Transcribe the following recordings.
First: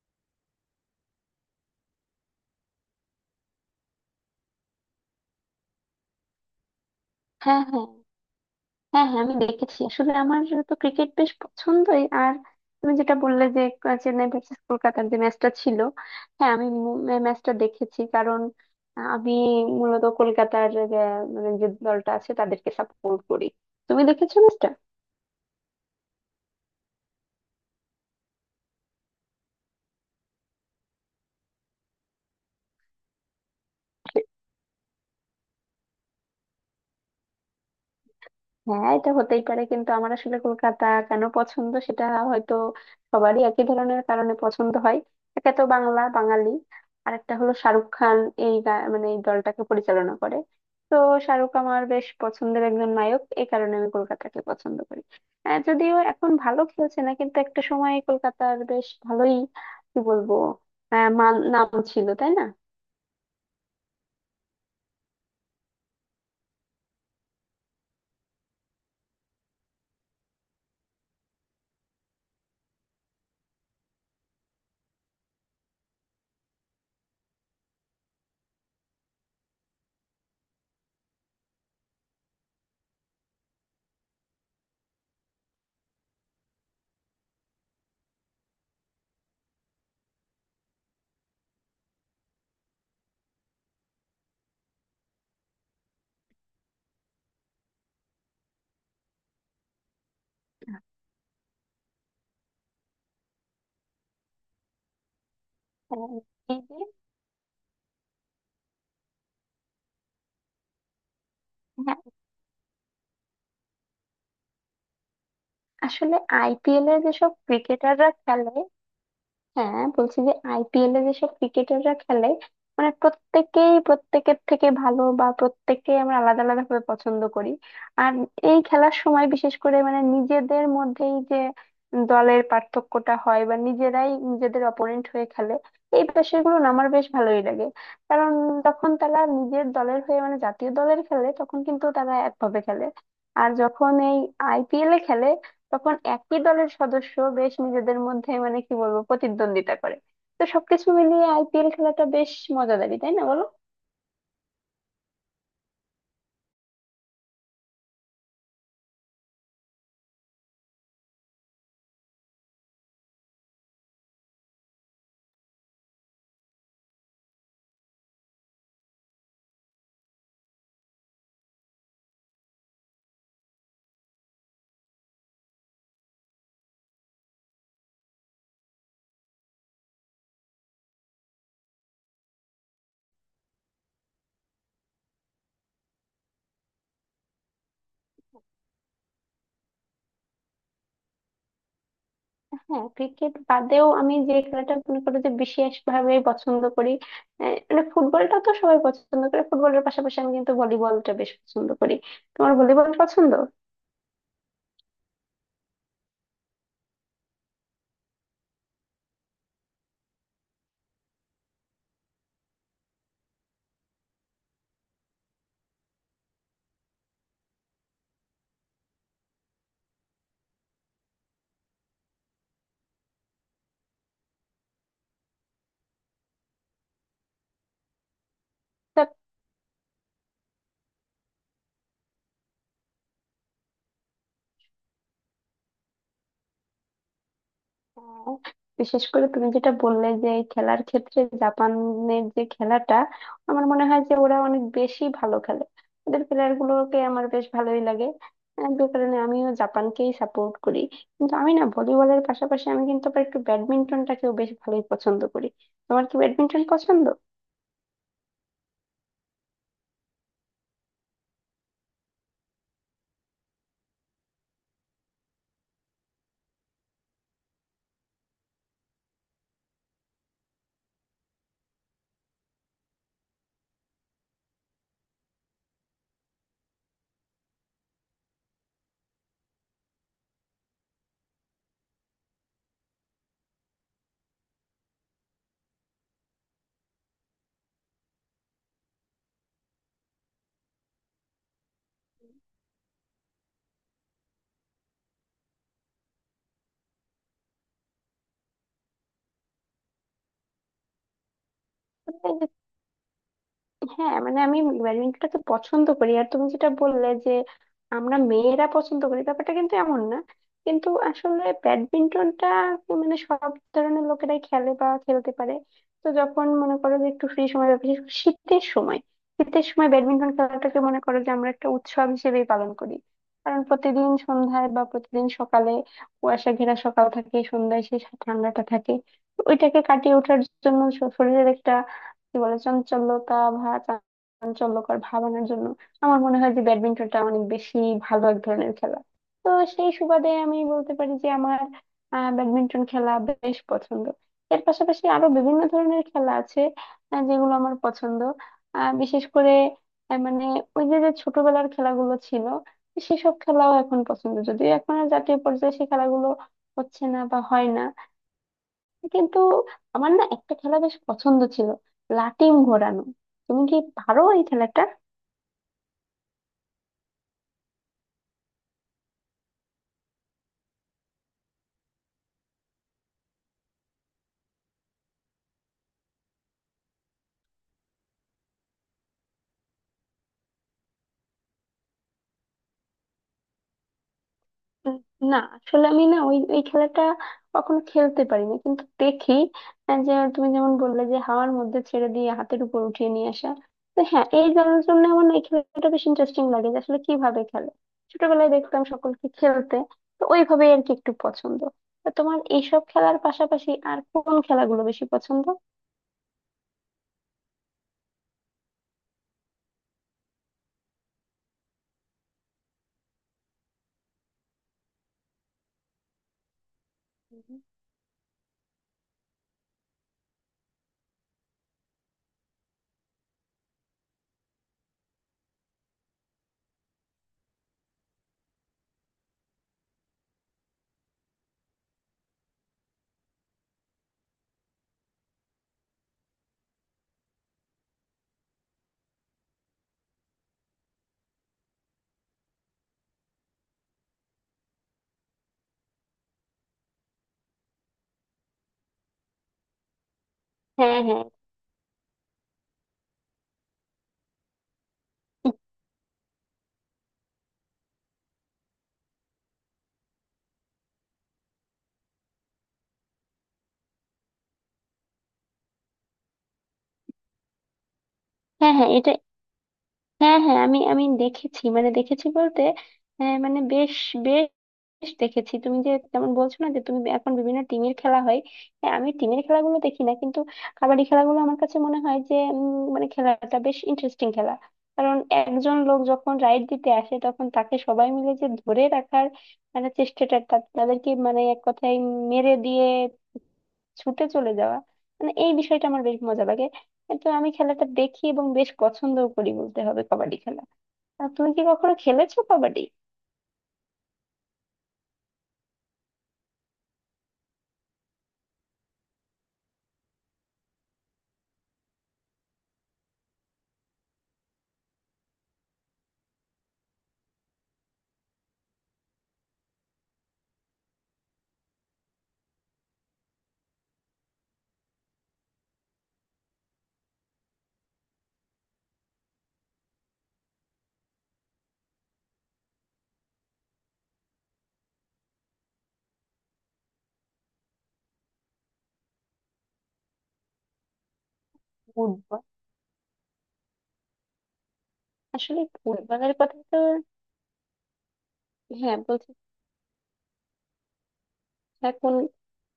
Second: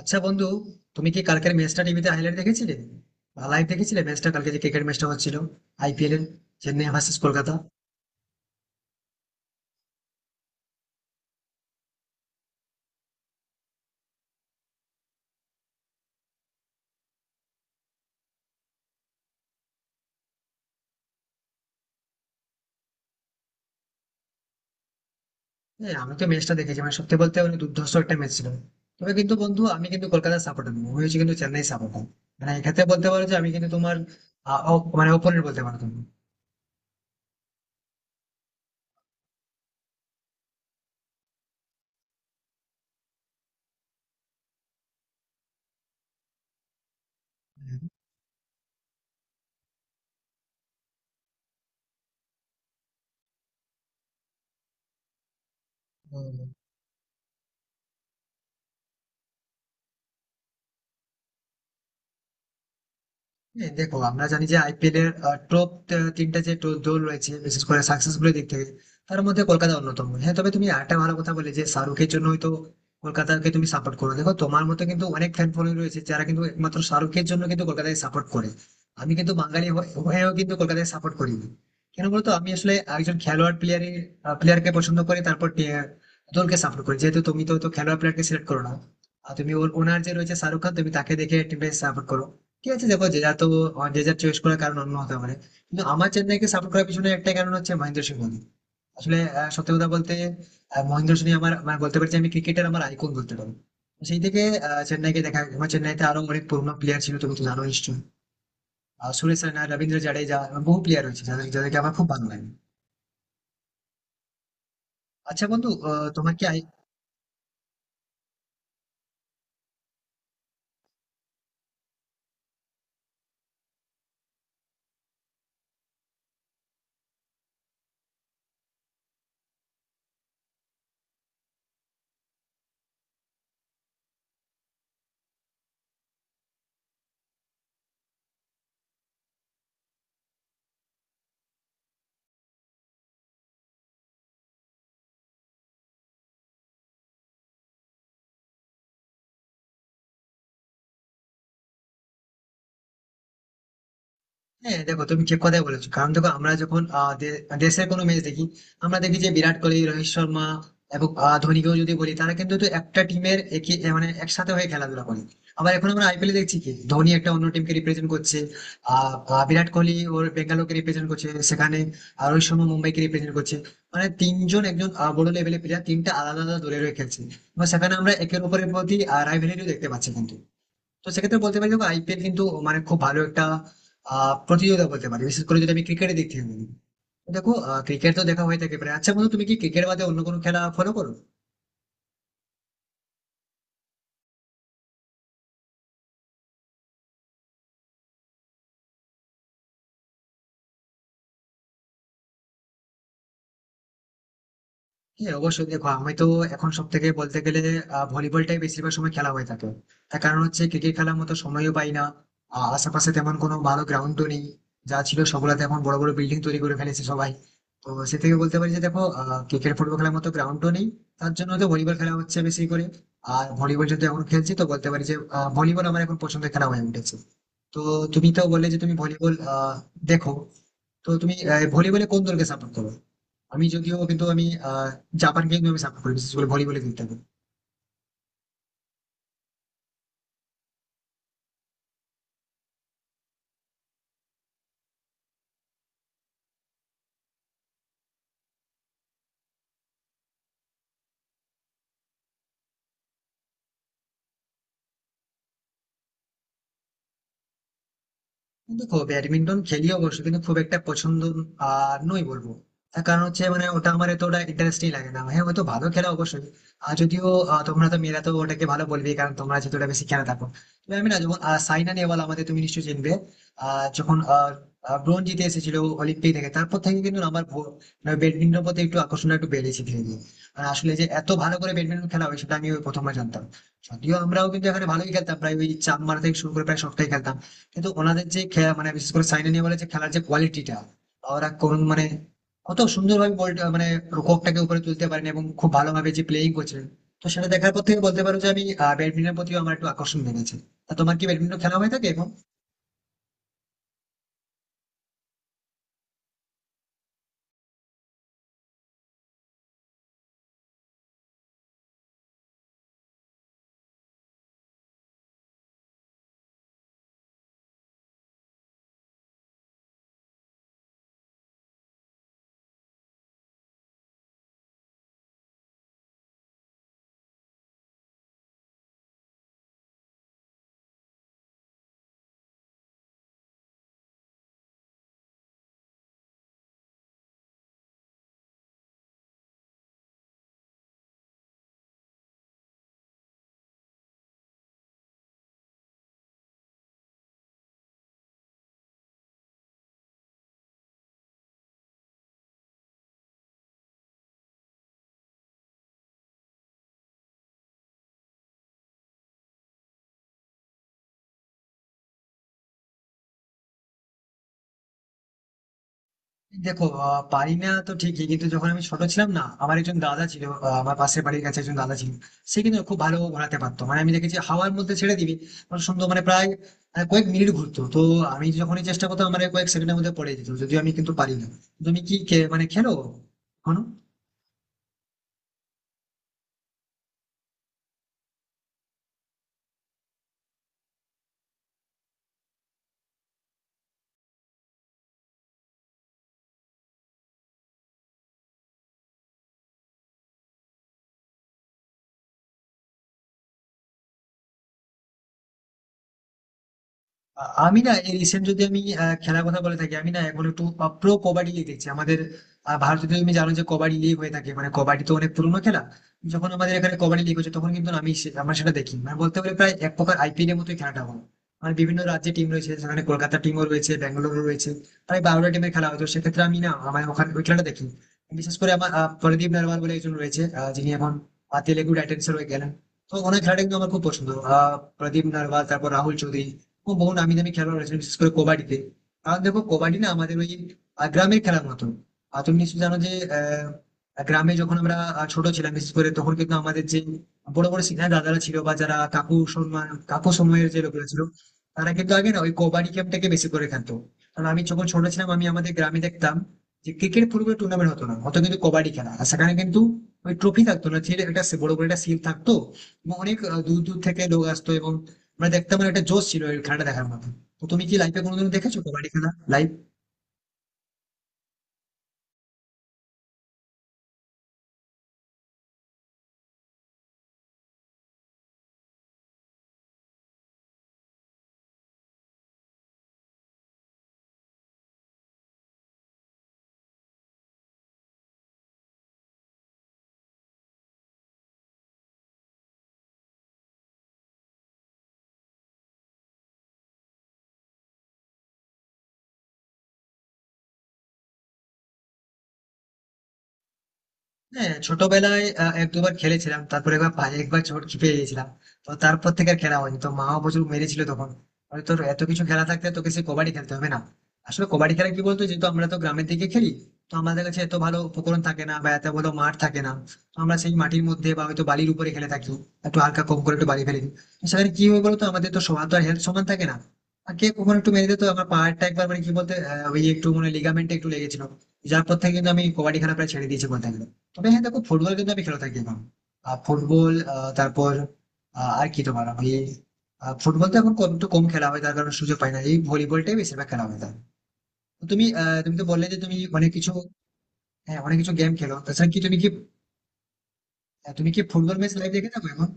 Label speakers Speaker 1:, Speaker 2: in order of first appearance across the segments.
Speaker 1: আচ্ছা বন্ধু, তুমি কি কালকের ম্যাচটা টিভিতে হাইলাইট দেখেছিলে বা লাইভ দেখেছিলে? ম্যাচটা কালকে যে ক্রিকেট ম্যাচটা হচ্ছিল আইপিএল এর, চেন্নাই ভার্সেস কলকাতা।
Speaker 2: হ্যাঁ হ্যাঁ. হ্যাঁ হ্যাঁ, আমি দেখেছি। আসলে আমার তো ক্রিকেট বেশ পছন্দই। আর তুমি যেটা বললে যে চেন্নাই ভার্সেস কলকাতার যে ম্যাচটা ছিল, হ্যাঁ আমি ম্যাচটা দেখেছি। কারণ আমি মূলত কলকাতার, মানে যে দলটা আছে তাদেরকে সাপোর্ট করি। তুমি দেখেছো ম্যাচটা?
Speaker 1: হ্যাঁ আমি তো ম্যাচটা দেখেছি, মানে সত্যি বলতে মানে দুর্ধর্ষ একটা ম্যাচ ছিল। তবে কিন্তু বন্ধু, আমি কিন্তু কলকাতার সাপোর্টার নই, আমি হচ্ছি কিন্তু চেন্নাই সাপোর্টার। মানে এক্ষেত্রে বলতে পারো যে আমি কিন্তু তোমার মানে অপোনেন্ট বলতে পারো তুমি।
Speaker 2: হ্যাঁ, এটা হতেই পারে, কিন্তু আমার আসলে কলকাতা কেন পছন্দ সেটা হয়তো সবারই একই ধরনের কারণে পছন্দ হয়। একে তো বাংলা বাঙালি, আর একটা হলো
Speaker 1: হ্যাঁ,
Speaker 2: শাহরুখ খান মানে এই দলটাকে পরিচালনা করে। তো শাহরুখ আমার বেশ পছন্দের একজন নায়ক, এই কারণে আমি কলকাতাকে পছন্দ করি। যদিও
Speaker 1: তো
Speaker 2: এখন ভালো খেলছে না, কিন্তু একটা সময় কলকাতার বেশ ভালোই, কি বলবো, মান নাম ছিল, তাই না?
Speaker 1: হ্যাঁ, দেখো আমরা জানি যে আইপিএল এর টপ তিনটা যে দল রয়েছে বিশেষ করে সাকসেসফুল দিক থেকে, তার মধ্যে কলকাতা অন্যতম। হ্যাঁ, তবে তুমি একটা ভালো কথা বলে যে শাহরুখের জন্য হয়তো কলকাতাকে তুমি সাপোর্ট করো। দেখো, তোমার মতো কিন্তু অনেক ফ্যান ফলোয়িং রয়েছে যারা কিন্তু একমাত্র শাহরুখের জন্য কিন্তু কলকাতাকে সাপোর্ট করে। আমি কিন্তু বাঙালি হয়েও কিন্তু কলকাতাকে সাপোর্ট করি না। কেন বলতো, আমি আসলে একজন খেলোয়াড় প্লেয়ারকে পছন্দ করি, তারপর দলকে সাপোর্ট করি। যেহেতু তুমি তো হয়তো খেলোয়াড় প্লেয়ারকে সিলেক্ট করো না, আর তুমি ওনার যে রয়েছে শাহরুখ খান, তুমি তাকে দেখে টিমটাকে সাপোর্ট করো। ঠিক আছে, দেখো যে যার তো যে যার চয়েস করার কারণ অন্য হতে পারে, কিন্তু আমার চেন্নাইকে সাপোর্ট করার পিছনে একটাই কারণ হচ্ছে মহেন্দ্র সিং ধোনি। আসলে সত্যি কথা বলতে মহেন্দ্র সিং আমার মানে বলতে পারছি, আমি ক্রিকেটের আমার আইকন বলতে পারো। তো সেই থেকে চেন্নাইকে দেখা, আমার চেন্নাইতে
Speaker 2: আহ,
Speaker 1: আরো অনেক
Speaker 2: এই
Speaker 1: পুরোনো
Speaker 2: যে,
Speaker 1: প্লেয়ার ছিল, তুমি তো জানো নিশ্চয়ই, সুরেশ রায়না, রবীন্দ্র জাডেজা এবং বহু প্লেয়ার রয়েছে যাদের আমার
Speaker 2: হ্যাঁ
Speaker 1: খুব ভালো লাগে। আচ্ছা বন্ধু,
Speaker 2: আসলে
Speaker 1: তোমার কি?
Speaker 2: আইপিএল এর যেসব ক্রিকেটাররা খেলে, হ্যাঁ বলছি যে আইপিএল এ যেসব ক্রিকেটাররা খেলে, মানে প্রত্যেকেই প্রত্যেকের থেকে ভালো, বা প্রত্যেককে আমরা আলাদা আলাদা ভাবে পছন্দ করি। আর এই খেলার সময় বিশেষ করে মানে নিজেদের মধ্যেই যে দলের পার্থক্যটা হয় বা নিজেরাই নিজেদের অপোনেন্ট হয়ে খেলে, এই বিষয়গুলো না আমার বেশ ভালোই লাগে। কারণ তখন তারা নিজের দলের হয়ে মানে জাতীয় দলের খেলে তখন কিন্তু তারা একভাবে খেলে, আর যখন এই আইপিএল এ খেলে তখন একই দলের সদস্য বেশ নিজেদের মধ্যে মানে কি বলবো প্রতিদ্বন্দ্বিতা করে। তো সবকিছু মিলিয়ে আইপিএল খেলাটা বেশ মজাদারি, তাই না বলো?
Speaker 1: হ্যাঁ দেখো তুমি ঠিক কথাই বলেছো, কারণ দেখো আমরা যখন দেশের কোনো ম্যাচ দেখি, আমরা দেখি যে বিরাট কোহলি, রোহিত শর্মা এবং ধোনিকেও যদি বলি, তারা কিন্তু তো একটা টিমের একই এ মানে একসাথে হয়ে খেলাধুলা করে। আবার এখন আমরা আইপিএল দেখছি, কি ধোনি একটা অন্য টিমকে রিপ্রেজেন্ট করছে, আহ আহ, বিরাট কোহলি ওর বেঙ্গালোরকে রিপ্রেজেন্ট করছে সেখানে, আর রোহিত শর্মা মুম্বাইকে রিপ্রেজেন্ট করছে। মানে তিনজন একজন বড় লেভেলের প্লেয়ার তিনটা আলাদা আলাদা দলের হয়ে খেলছে, এবং সেখানে আমরা একের উপরের প্রতি রাইভেলিটিও দেখতে পাচ্ছি কিন্তু। তো সেক্ষেত্রে বলতে পারি, দেখো আইপিএল কিন্তু মানে খুব ভালো একটা প্রতিযোগিতা বলতে পারি, বিশেষ করে যদি আমি ক্রিকেটের দিক থেকে বলি। তো দেখো, ক্রিকেট তো দেখা হয়ে থাকে প্রায়। আচ্ছা বন্ধু, তুমি কি ক্রিকেট বাদে অন্য কোনো খেলা ফলো করো?
Speaker 2: হ্যাঁ, ক্রিকেট বাদেও আমি যে খেলাটা মনে করো যে বিশেষ ভাবে পছন্দ করি, মানে ফুটবলটা তো সবাই পছন্দ করে, ফুটবলের পাশাপাশি আমি কিন্তু ভলিবলটা বেশ পছন্দ করি। তোমার ভলিবল পছন্দ?
Speaker 1: হ্যাঁ অবশ্যই, দেখো আমি তো এখন সব থেকে বলতে গেলে ভলিবলটাই বেশিরভাগ সময় খেলা হয়ে থাকে। তার কারণ হচ্ছে ক্রিকেট খেলার মতো সময়ও পাই না, আশেপাশে তেমন কোনো ভালো গ্রাউন্ডও নেই, যা ছিল সবগুলাতে এখন বড় বড় বিল্ডিং তৈরি করে ফেলেছে সবাই। তো সে থেকে বলতে পারি যে দেখো, ক্রিকেট ফুটবল খেলার মতো গ্রাউন্ডও নেই, তার জন্য তো ভলিবল খেলা হচ্ছে বেশি করে। আর ভলিবল যেহেতু এখন খেলছি, তো বলতে পারি যে ভলিবল আমার এখন পছন্দের খেলা হয়ে উঠেছে। তো তুমি তো বললে যে তুমি ভলিবল দেখো, তো তুমি ভলিবলে কোন দলকে সাপোর্ট করো? আমি যদিও কিন্তু আমি আহ, জাপানকে কিন্তু আমি সাপোর্ট করি, বিশেষ করে ভলিবলে খেলতে।
Speaker 2: আহ, বিশেষ করে তুমি যেটা বললে যে এই খেলার ক্ষেত্রে জাপানের যে খেলাটা, আমার মনে হয় যে ওরা অনেক বেশি ভালো খেলে, ওদের প্লেয়ার গুলোকে আমার বেশ ভালোই লাগে। যে কারণে আমিও জাপানকেই সাপোর্ট করি। কিন্তু আমি না ভলিবলের পাশাপাশি আমি কিন্তু আবার একটু ব্যাডমিন্টনটাকেও বেশ ভালোই পছন্দ করি। তোমার কি ব্যাডমিন্টন পছন্দ?
Speaker 1: দেখো ব্যাডমিন্টন খেলি অবশ্য, কিন্তু খুব একটা পছন্দ আর নই বলবো। তার কারণ হচ্ছে মানে ওটা আমার এতটা ইন্টারেস্টিং লাগে না, হ্যাঁ হয়তো ভালো খেলা অবশ্যই। আর যদিও তোমরা তো মেয়েরা তো ওটাকে ভালো বলবে, কারণ তোমরা যেহেতু ওটা বেশি খেলা থাকো। তবে আমি না যখন সাইনা নেহওয়াল আমাদের, তুমি নিশ্চয়ই চিনবে, যখন ব্রোঞ্জ জিতে এসেছিল অলিম্পিক থেকে, তারপর থেকে কিন্তু আমার ব্যাডমিন্টন প্রতি একটু আকর্ষণ একটু বেড়েছে ধীরে ধীরে। আর আসলে যে এত ভালো করে ব্যাডমিন্টন খেলা হয় সেটা আমি ওই প্রথমবার জানতাম। যদিও আমরাও কিন্তু এখানে ভালোই খেলতাম, প্রায় ওই চাপ মারা থেকে শুরু করে প্রায় সবটাই খেলতাম, কিন্তু ওনাদের যে মানে বিশেষ করে সাইনা নেহওয়ালের যে খেলার যে কোয়ালিটিটা, ওরা কোন মানে কত সুন্দরভাবে বলটা মানে রুককটাকে উপরে তুলতে পারেন এবং খুব ভালোভাবে যে প্লেয়িং করছিলেন। তো সেটা দেখার পর থেকে বলতে পারো যে আমি ব্যাডমিন্টনের প্রতিও আমার একটু আকর্ষণ বেড়েছে। তা তোমার কি ব্যাডমিন্টন খেলা হয়ে থাকে এখন?
Speaker 2: হ্যাঁ মানে আমি ব্যাডমিন্টনটা তো পছন্দ করি, আর তুমি যেটা বললে যে আমরা মেয়েরা পছন্দ করি, ব্যাপারটা কিন্তু এমন না। কিন্তু আসলে ব্যাডমিন্টনটা মানে সব ধরনের লোকেরাই খেলে বা খেলতে পারে। তো যখন মনে করো যে একটু ফ্রি সময় বা বিশেষ করে শীতের সময়, শীতের সময় ব্যাডমিন্টন খেলাটাকে মনে করো যে আমরা একটা উৎসব হিসেবেই পালন করি। কারণ প্রতিদিন সন্ধ্যায় বা প্রতিদিন সকালে কুয়াশা ঘেরা সকাল থাকে, সন্ধ্যায় সেই ঠান্ডাটা থাকে। তো ওইটাকে কাটিয়ে ওঠার জন্য শরীরের একটা কি বলে চাঞ্চল্যতা, ভা চাঞ্চল্যকর ভাব আনার জন্য আমার মনে হয় যে ব্যাডমিন্টনটা অনেক বেশি ভালো এক ধরনের খেলা। তো সেই সুবাদে আমি বলতে পারি যে আমার ব্যাডমিন্টন খেলা বেশ পছন্দ। এর পাশাপাশি আরো বিভিন্ন ধরনের খেলা আছে যেগুলো আমার পছন্দ। বিশেষ করে মানে ওই যে যে ছোটবেলার খেলাগুলো ছিল সেসব খেলাও এখন পছন্দ, যদিও এখন আর জাতীয় পর্যায়ে সেই খেলাগুলো হচ্ছে না বা হয় না। কিন্তু আমার না একটা খেলা বেশ পছন্দ ছিল, লাটিম ঘোরানো। তুমি কি পারো এই খেলাটা?
Speaker 1: দেখো পারি না তো ঠিকই, কিন্তু যখন আমি ছোট ছিলাম না, আমার একজন দাদা ছিল, আমার পাশের বাড়ির কাছে একজন দাদা ছিল। সে কিন্তু খুব ভালো ঘোরাতে পারতো, মানে আমি দেখেছি হাওয়ার মধ্যে ছেড়ে দিবি, মানে সুন্দর মানে প্রায় কয়েক মিনিট ঘুরতো। তো আমি যখনই চেষ্টা করতাম আমার এই কয়েক সেকেন্ডের মধ্যে পড়ে যেত, যদিও আমি কিন্তু পারি না। তুমি কি মানে খেলো এখনো?
Speaker 2: উম, না আসলে আমি না ওই ওই খেলাটা কখনো খেলতে পারিনি, কিন্তু দেখি যে তুমি যেমন বললে যে হাওয়ার মধ্যে ছেড়ে দিয়ে হাতের উপর উঠিয়ে নিয়ে আসা। তো হ্যাঁ এই জানার জন্য আমার না এই খেলাটা বেশ ইন্টারেস্টিং লাগে যে আসলে কিভাবে খেলে। ছোটবেলায় দেখতাম সকলকে খেলতে। তো ওইভাবেই আর কি একটু পছন্দ। তো তোমার এইসব খেলার পাশাপাশি আর কোন খেলাগুলো বেশি পছন্দ?
Speaker 1: আমি না এই রিসেন্ট যদি আমি খেলার কথা বলে থাকি, আমি না এখন একটু প্রো কবাডি লিগ দেখছি আমাদের। ভারতে তো তুমি জানো যে কবাডি লিগ হয়ে থাকে, মানে কবাডি তো অনেক পুরোনো খেলা। যখন আমাদের এখানে কবাডি লিগ হচ্ছে, তখন কিন্তু আমি আমরা সেটা দেখি। মানে বলতে গেলে প্রায় এক প্রকার আইপিএল এর মতোই খেলাটা হয়, মানে বিভিন্ন রাজ্যে টিম রয়েছে, সেখানে কলকাতা টিমও রয়েছে, ব্যাঙ্গালোর রয়েছে, প্রায় বারোটা টিমের খেলা হয়। তো সেক্ষেত্রে আমি না আমার ওখানে ওই খেলাটা দেখি। বিশেষ করে আমার প্রদীপ নারওয়াল বলে একজন রয়েছে, যিনি এখন তেলেগু টাইটান্সের হয়ে গেলেন। তো ওনার খেলাটা কিন্তু আমার খুব পছন্দ, প্রদীপ নারওয়াল, তারপর রাহুল চৌধুরী, এবং বহু নামি দামি খেলোয়াড় রয়েছে বিশেষ করে কবাডিতে। কারণ দেখো, কবাডি না আমাদের ওই গ্রামের খেলার মতো। আর তুমি নিশ্চয়ই জানো যে আহ, গ্রামে যখন আমরা ছোট ছিলাম, বিশেষ করে তখন কিন্তু আমাদের যে বড় বড় সিনিয়র দাদারা ছিল, বা যারা কাকু সম্মান কাকু সময়ের যে
Speaker 2: হ্যাঁ
Speaker 1: লোকেরা ছিল,
Speaker 2: হ্যাঁ.
Speaker 1: তারা কিন্তু আগে না ওই কবাডি গেমটাকে বেশি করে খেলতো। কারণ আমি যখন ছোট ছিলাম, আমি আমাদের গ্রামে দেখতাম যে ক্রিকেট ফুটবল টুর্নামেন্ট হতো না, হতো কিন্তু কবাডি খেলা। আর সেখানে কিন্তু ওই ট্রফি থাকতো না, ছিল একটা বড় বড় একটা শিল থাকতো, এবং অনেক দূর দূর থেকে লোক আসতো, এবং মানে দেখতে মানে একটা জোশ ছিল এই খেলাটা দেখার মতো। তো তুমি কি লাইফে কোনোদিন
Speaker 2: হ্যাঁ
Speaker 1: দেখেছো
Speaker 2: হ্যাঁ
Speaker 1: কবাডি
Speaker 2: এটা,
Speaker 1: খেলা লাইভ?
Speaker 2: হ্যাঁ হ্যাঁ আমি আমি দেখেছি, মানে দেখেছি বলতে মানে বেশ বেশ দেখেছি। তুমি যে যেমন বলছো না যে তুমি এখন বিভিন্ন টিমের খেলা হয়, হ্যাঁ আমি টিমের খেলাগুলো দেখি না, কিন্তু কাবাডি খেলাগুলো আমার কাছে মনে হয় যে মানে খেলাটা বেশ ইন্টারেস্টিং খেলা। কারণ একজন লোক যখন রাইড দিতে আসে তখন তাকে সবাই মিলে যে ধরে রাখার মানে চেষ্টাটা, তাদেরকে মানে এক কথায় মেরে দিয়ে ছুটে চলে যাওয়া, মানে এই বিষয়টা আমার বেশ মজা লাগে। তো আমি খেলাটা দেখি এবং বেশ পছন্দও করি বলতে হবে কাবাডি খেলা। আর তুমি কি কখনো খেলেছো কবাডি?
Speaker 1: হ্যাঁ ছোটবেলায় এক দুবার খেলেছিলাম, তারপরে একবার পায়ে একবার চোট খেপে গেছিলাম। তো তারপর থেকে আর খেলা হয়নি, তো মাও প্রচুর মেরেছিল তখন, বলে, তোর এত কিছু খেলা থাকতে তোকে সে কবাডি খেলতে হবে না। আসলে কবাডি খেলা কি বলতো, যেহেতু আমরা তো গ্রামের দিকে খেলি, তো আমাদের কাছে এত ভালো উপকরণ থাকে না বা এত ভালো মাঠ থাকে না। তো আমরা সেই মাটির মধ্যে বা হয়তো বালির উপরে খেলে থাকি, একটু হালকা কম করে একটু বালি ফেলে দিই। তো সেখানে কি হয় বলতো, আমাদের তো সবার তো হেলথ সমান থাকে না, আর কে কখন একটু মেরে দিত। আমার পাহাড়টা একবার মানে কি বলতে ওই একটু মানে লিগামেন্টে একটু লেগেছিল, যার পর থেকে কিন্তু আমি কবাডি খেলা প্রায় ছেড়ে দিয়েছি বলতে গেলে। তবে হ্যাঁ দেখো, ফুটবল কিন্তু আমি খেলে থাকি এখন। আহ, ফুটবল আহ, তারপর আহ, আর কি তোমার আমি ফুটবল তো এখন কম একটু কম খেলা হয়, তার কারণে সুযোগ
Speaker 2: ফুটবল,
Speaker 1: পাই না, এই ভলিবলটাই বেশিরভাগ খেলা হয় তার। তো তুমি
Speaker 2: আসলে
Speaker 1: তুমি তো বললে যে
Speaker 2: ফুটবলের
Speaker 1: তুমি
Speaker 2: কথা
Speaker 1: অনেক
Speaker 2: তো
Speaker 1: কিছু, হ্যাঁ অনেক কিছু গেম খেলো,
Speaker 2: হ্যাঁ
Speaker 1: তাছাড়া কি
Speaker 2: বলছি।
Speaker 1: তুমি কি তুমি কি ফুটবল ম্যাচ লাইভ
Speaker 2: এখন?
Speaker 1: দেখে থাকো এখন?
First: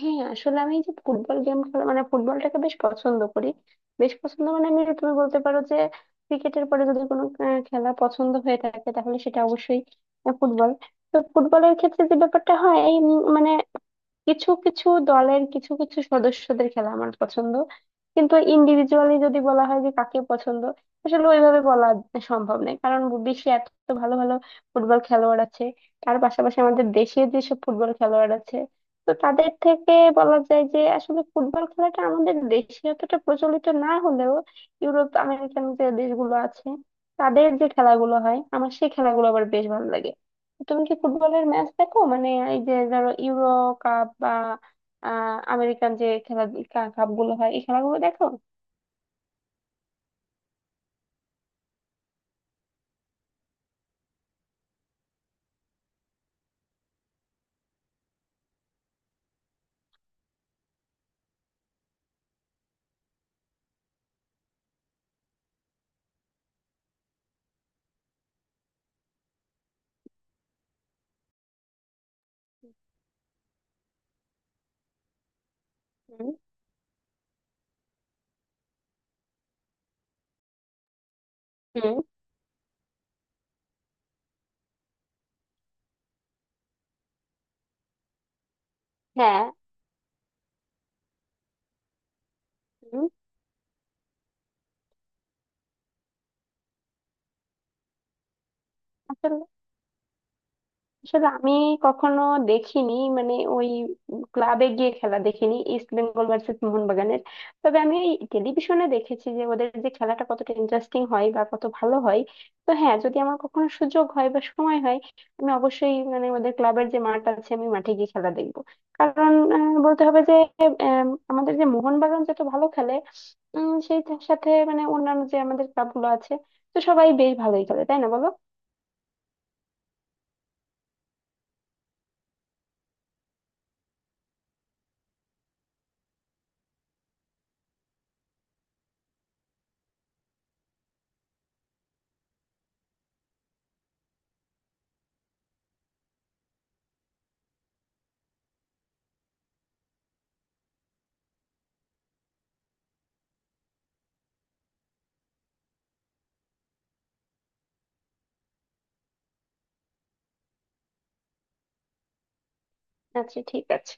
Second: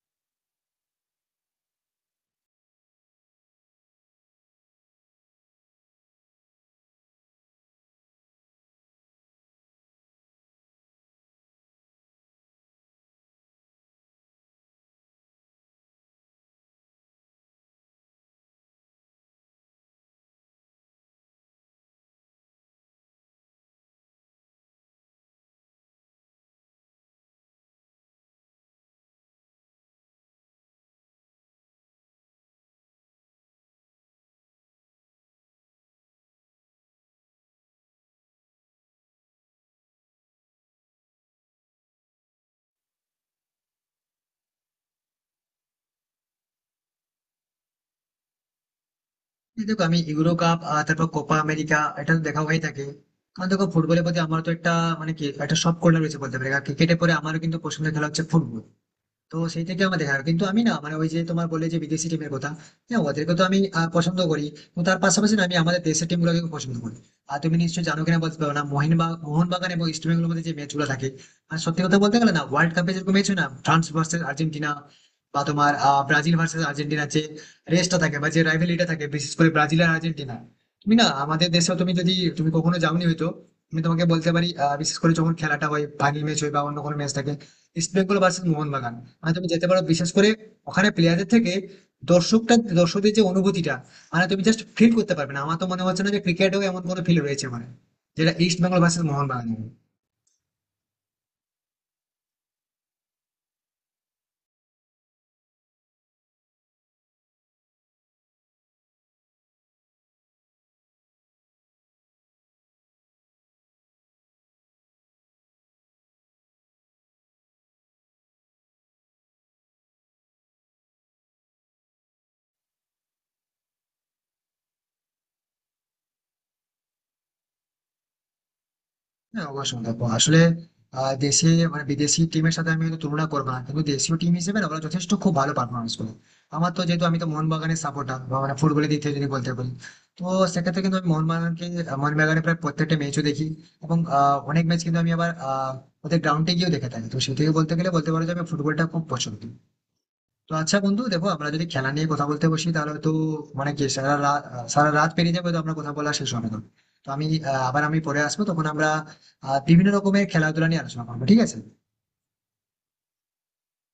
Speaker 2: হ্যাঁ আসলে আমি যে ফুটবল গেম খেলা মানে ফুটবলটাকে বেশ পছন্দ করি। বেশ পছন্দ মানে আমি, তুমি বলতে পারো যে ক্রিকেটের পরে যদি কোনো খেলা পছন্দ হয়ে থাকে তাহলে সেটা অবশ্যই ফুটবল। তো ফুটবলের ক্ষেত্রে যে ব্যাপারটা হয় এই মানে কিছু কিছু দলের কিছু কিছু সদস্যদের খেলা আমার পছন্দ, কিন্তু ইন্ডিভিজুয়ালি যদি বলা হয় যে কাকে পছন্দ, আসলে ওইভাবে বলা সম্ভব নয়। কারণ বিশ্বে এত ভালো ভালো ফুটবল খেলোয়াড় আছে, তার পাশাপাশি আমাদের দেশে যেসব ফুটবল খেলোয়াড় আছে, তো তাদের থেকে বলা যায় যে আসলে ফুটবল খেলাটা আমাদের দেশে অতটা প্রচলিত না হলেও ইউরোপ আমেরিকান যে দেশগুলো আছে তাদের যে খেলাগুলো হয়, আমার সেই খেলাগুলো আবার বেশ ভালো লাগে। তুমি কি ফুটবলের ম্যাচ দেখো? মানে এই যে ধরো ইউরো কাপ বা আমেরিকান যে খেলা কাপ গুলো হয়, এই খেলাগুলো দেখো?
Speaker 1: এই দেখো আমি ইউরো কাপ তারপর কোপা আমেরিকা, এটা তো দেখা হয়ে থাকে। কারণ দেখো ফুটবলের প্রতি আমার তো একটা মানে কি একটা সব কল্লা রয়েছে বলতে পারি, ক্রিকেটের পরে আমারও কিন্তু পছন্দের খেলা হচ্ছে ফুটবল। তো সেই থেকে আমার দেখা, কিন্তু আমি না মানে ওই যে তোমার বলে যে বিদেশি টিমের কথা, হ্যাঁ ওদেরকে তো আমি পছন্দ করি, এবং তার পাশাপাশি না আমি আমাদের দেশের টিম গুলোকে পছন্দ করি। আর তুমি নিশ্চয়ই জানো কিনা বলতে পারো না, মোহনবাগান এবং ইস্ট বেঙ্গলের মধ্যে যে ম্যাচ গুলো থাকে, আর সত্যি কথা বলতে গেলে না, ওয়ার্ল্ড কাপে যেরকম ম্যাচ হয় না, ফ্রান্স ভার্সেস আর্জেন্টিনা বা তোমার
Speaker 2: হুম.
Speaker 1: ব্রাজিল ভার্সেস আর্জেন্টিনা, যে রেসটা থাকে বা যে রাইভেলিটা থাকে, বিশেষ করে ব্রাজিল আর আর্জেন্টিনা। তুমি না আমাদের দেশেও, তুমি
Speaker 2: হুম.
Speaker 1: যদি তুমি কখনো যাওনি হয়তো, আমি তোমাকে বলতে পারি বিশেষ করে যখন খেলাটা হয়, ফাইনাল ম্যাচ হয় বা অন্য কোনো ম্যাচ থাকে, ইস্ট বেঙ্গল ভার্সেস মোহনবাগান, মানে
Speaker 2: হ্যাঁ.
Speaker 1: তুমি যেতে পারো। বিশেষ করে ওখানে প্লেয়ারদের থেকে
Speaker 2: হুম,
Speaker 1: দর্শকদের যে অনুভূতিটা, মানে তুমি জাস্ট ফিল করতে পারবে না। আমার তো মনে হচ্ছে না যে ক্রিকেটেও এমন কোনো ফিল রয়েছে, মানে যেটা ইস্ট বেঙ্গল ভার্সেস মোহনবাগান।
Speaker 2: আসলে আমি কখনো দেখিনি, মানে ওই ক্লাবে গিয়ে খেলা দেখিনি, ইস্ট বেঙ্গল ভার্সেস মোহনবাগানের। তবে আমি ওই টেলিভিশনে দেখেছি যে ওদের যে খেলাটা কতটা ইন্টারেস্টিং হয় বা কত ভালো হয়। তো হ্যাঁ যদি আমার কখনো সুযোগ হয় বা সময় হয়, আমি অবশ্যই মানে ওদের ক্লাবের যে মাঠ আছে আমি মাঠে গিয়ে খেলা দেখবো। কারণ বলতে হবে যে আমাদের যে মোহনবাগান যত ভালো খেলে, সেই তার সাথে মানে অন্যান্য যে আমাদের ক্লাবগুলো আছে, তো সবাই বেশ ভালোই খেলে, তাই না বলো?
Speaker 1: হ্যাঁ অবশ্যই দেখো, আসলে দেশে মানে বিদেশি টিমের সাথে আমি হয়তো তুলনা করবো না, কিন্তু দেশীয় টিম হিসেবে না, ওরা যথেষ্ট খুব ভালো পারফরমেন্স করে। আমার তো, যেহেতু আমি তো মোহনবাগানের সাপোর্টার, মানে ফুটবলের দিক থেকে যদি বলতে পারি, তো সেক্ষেত্রে কিন্তু আমি মোহনবাগানকে, মোহনবাগানের প্রায় প্রত্যেকটা ম্যাচও দেখি। এবং অনেক ম্যাচ কিন্তু আমি আবার ওদের গ্রাউন্ডে গিয়েও দেখে থাকি। তো সেই থেকে বলতে গেলে বলতে পারো যে আমি ফুটবলটা খুব পছন্দ। তো আচ্ছা বন্ধু, দেখো আমরা যদি খেলা নিয়ে কথা বলতে বসি তাহলে তো মানে কি সারা রাত, পেরিয়ে যাবে, তো আমরা কথা বলা শেষ হবে না। তো আমি আবার আমি পরে আসবো, তখন আমরা বিভিন্ন রকমের খেলাধুলা নিয়ে আলোচনা করবো, ঠিক আছে।
Speaker 2: আচ্ছা ঠিক আছে।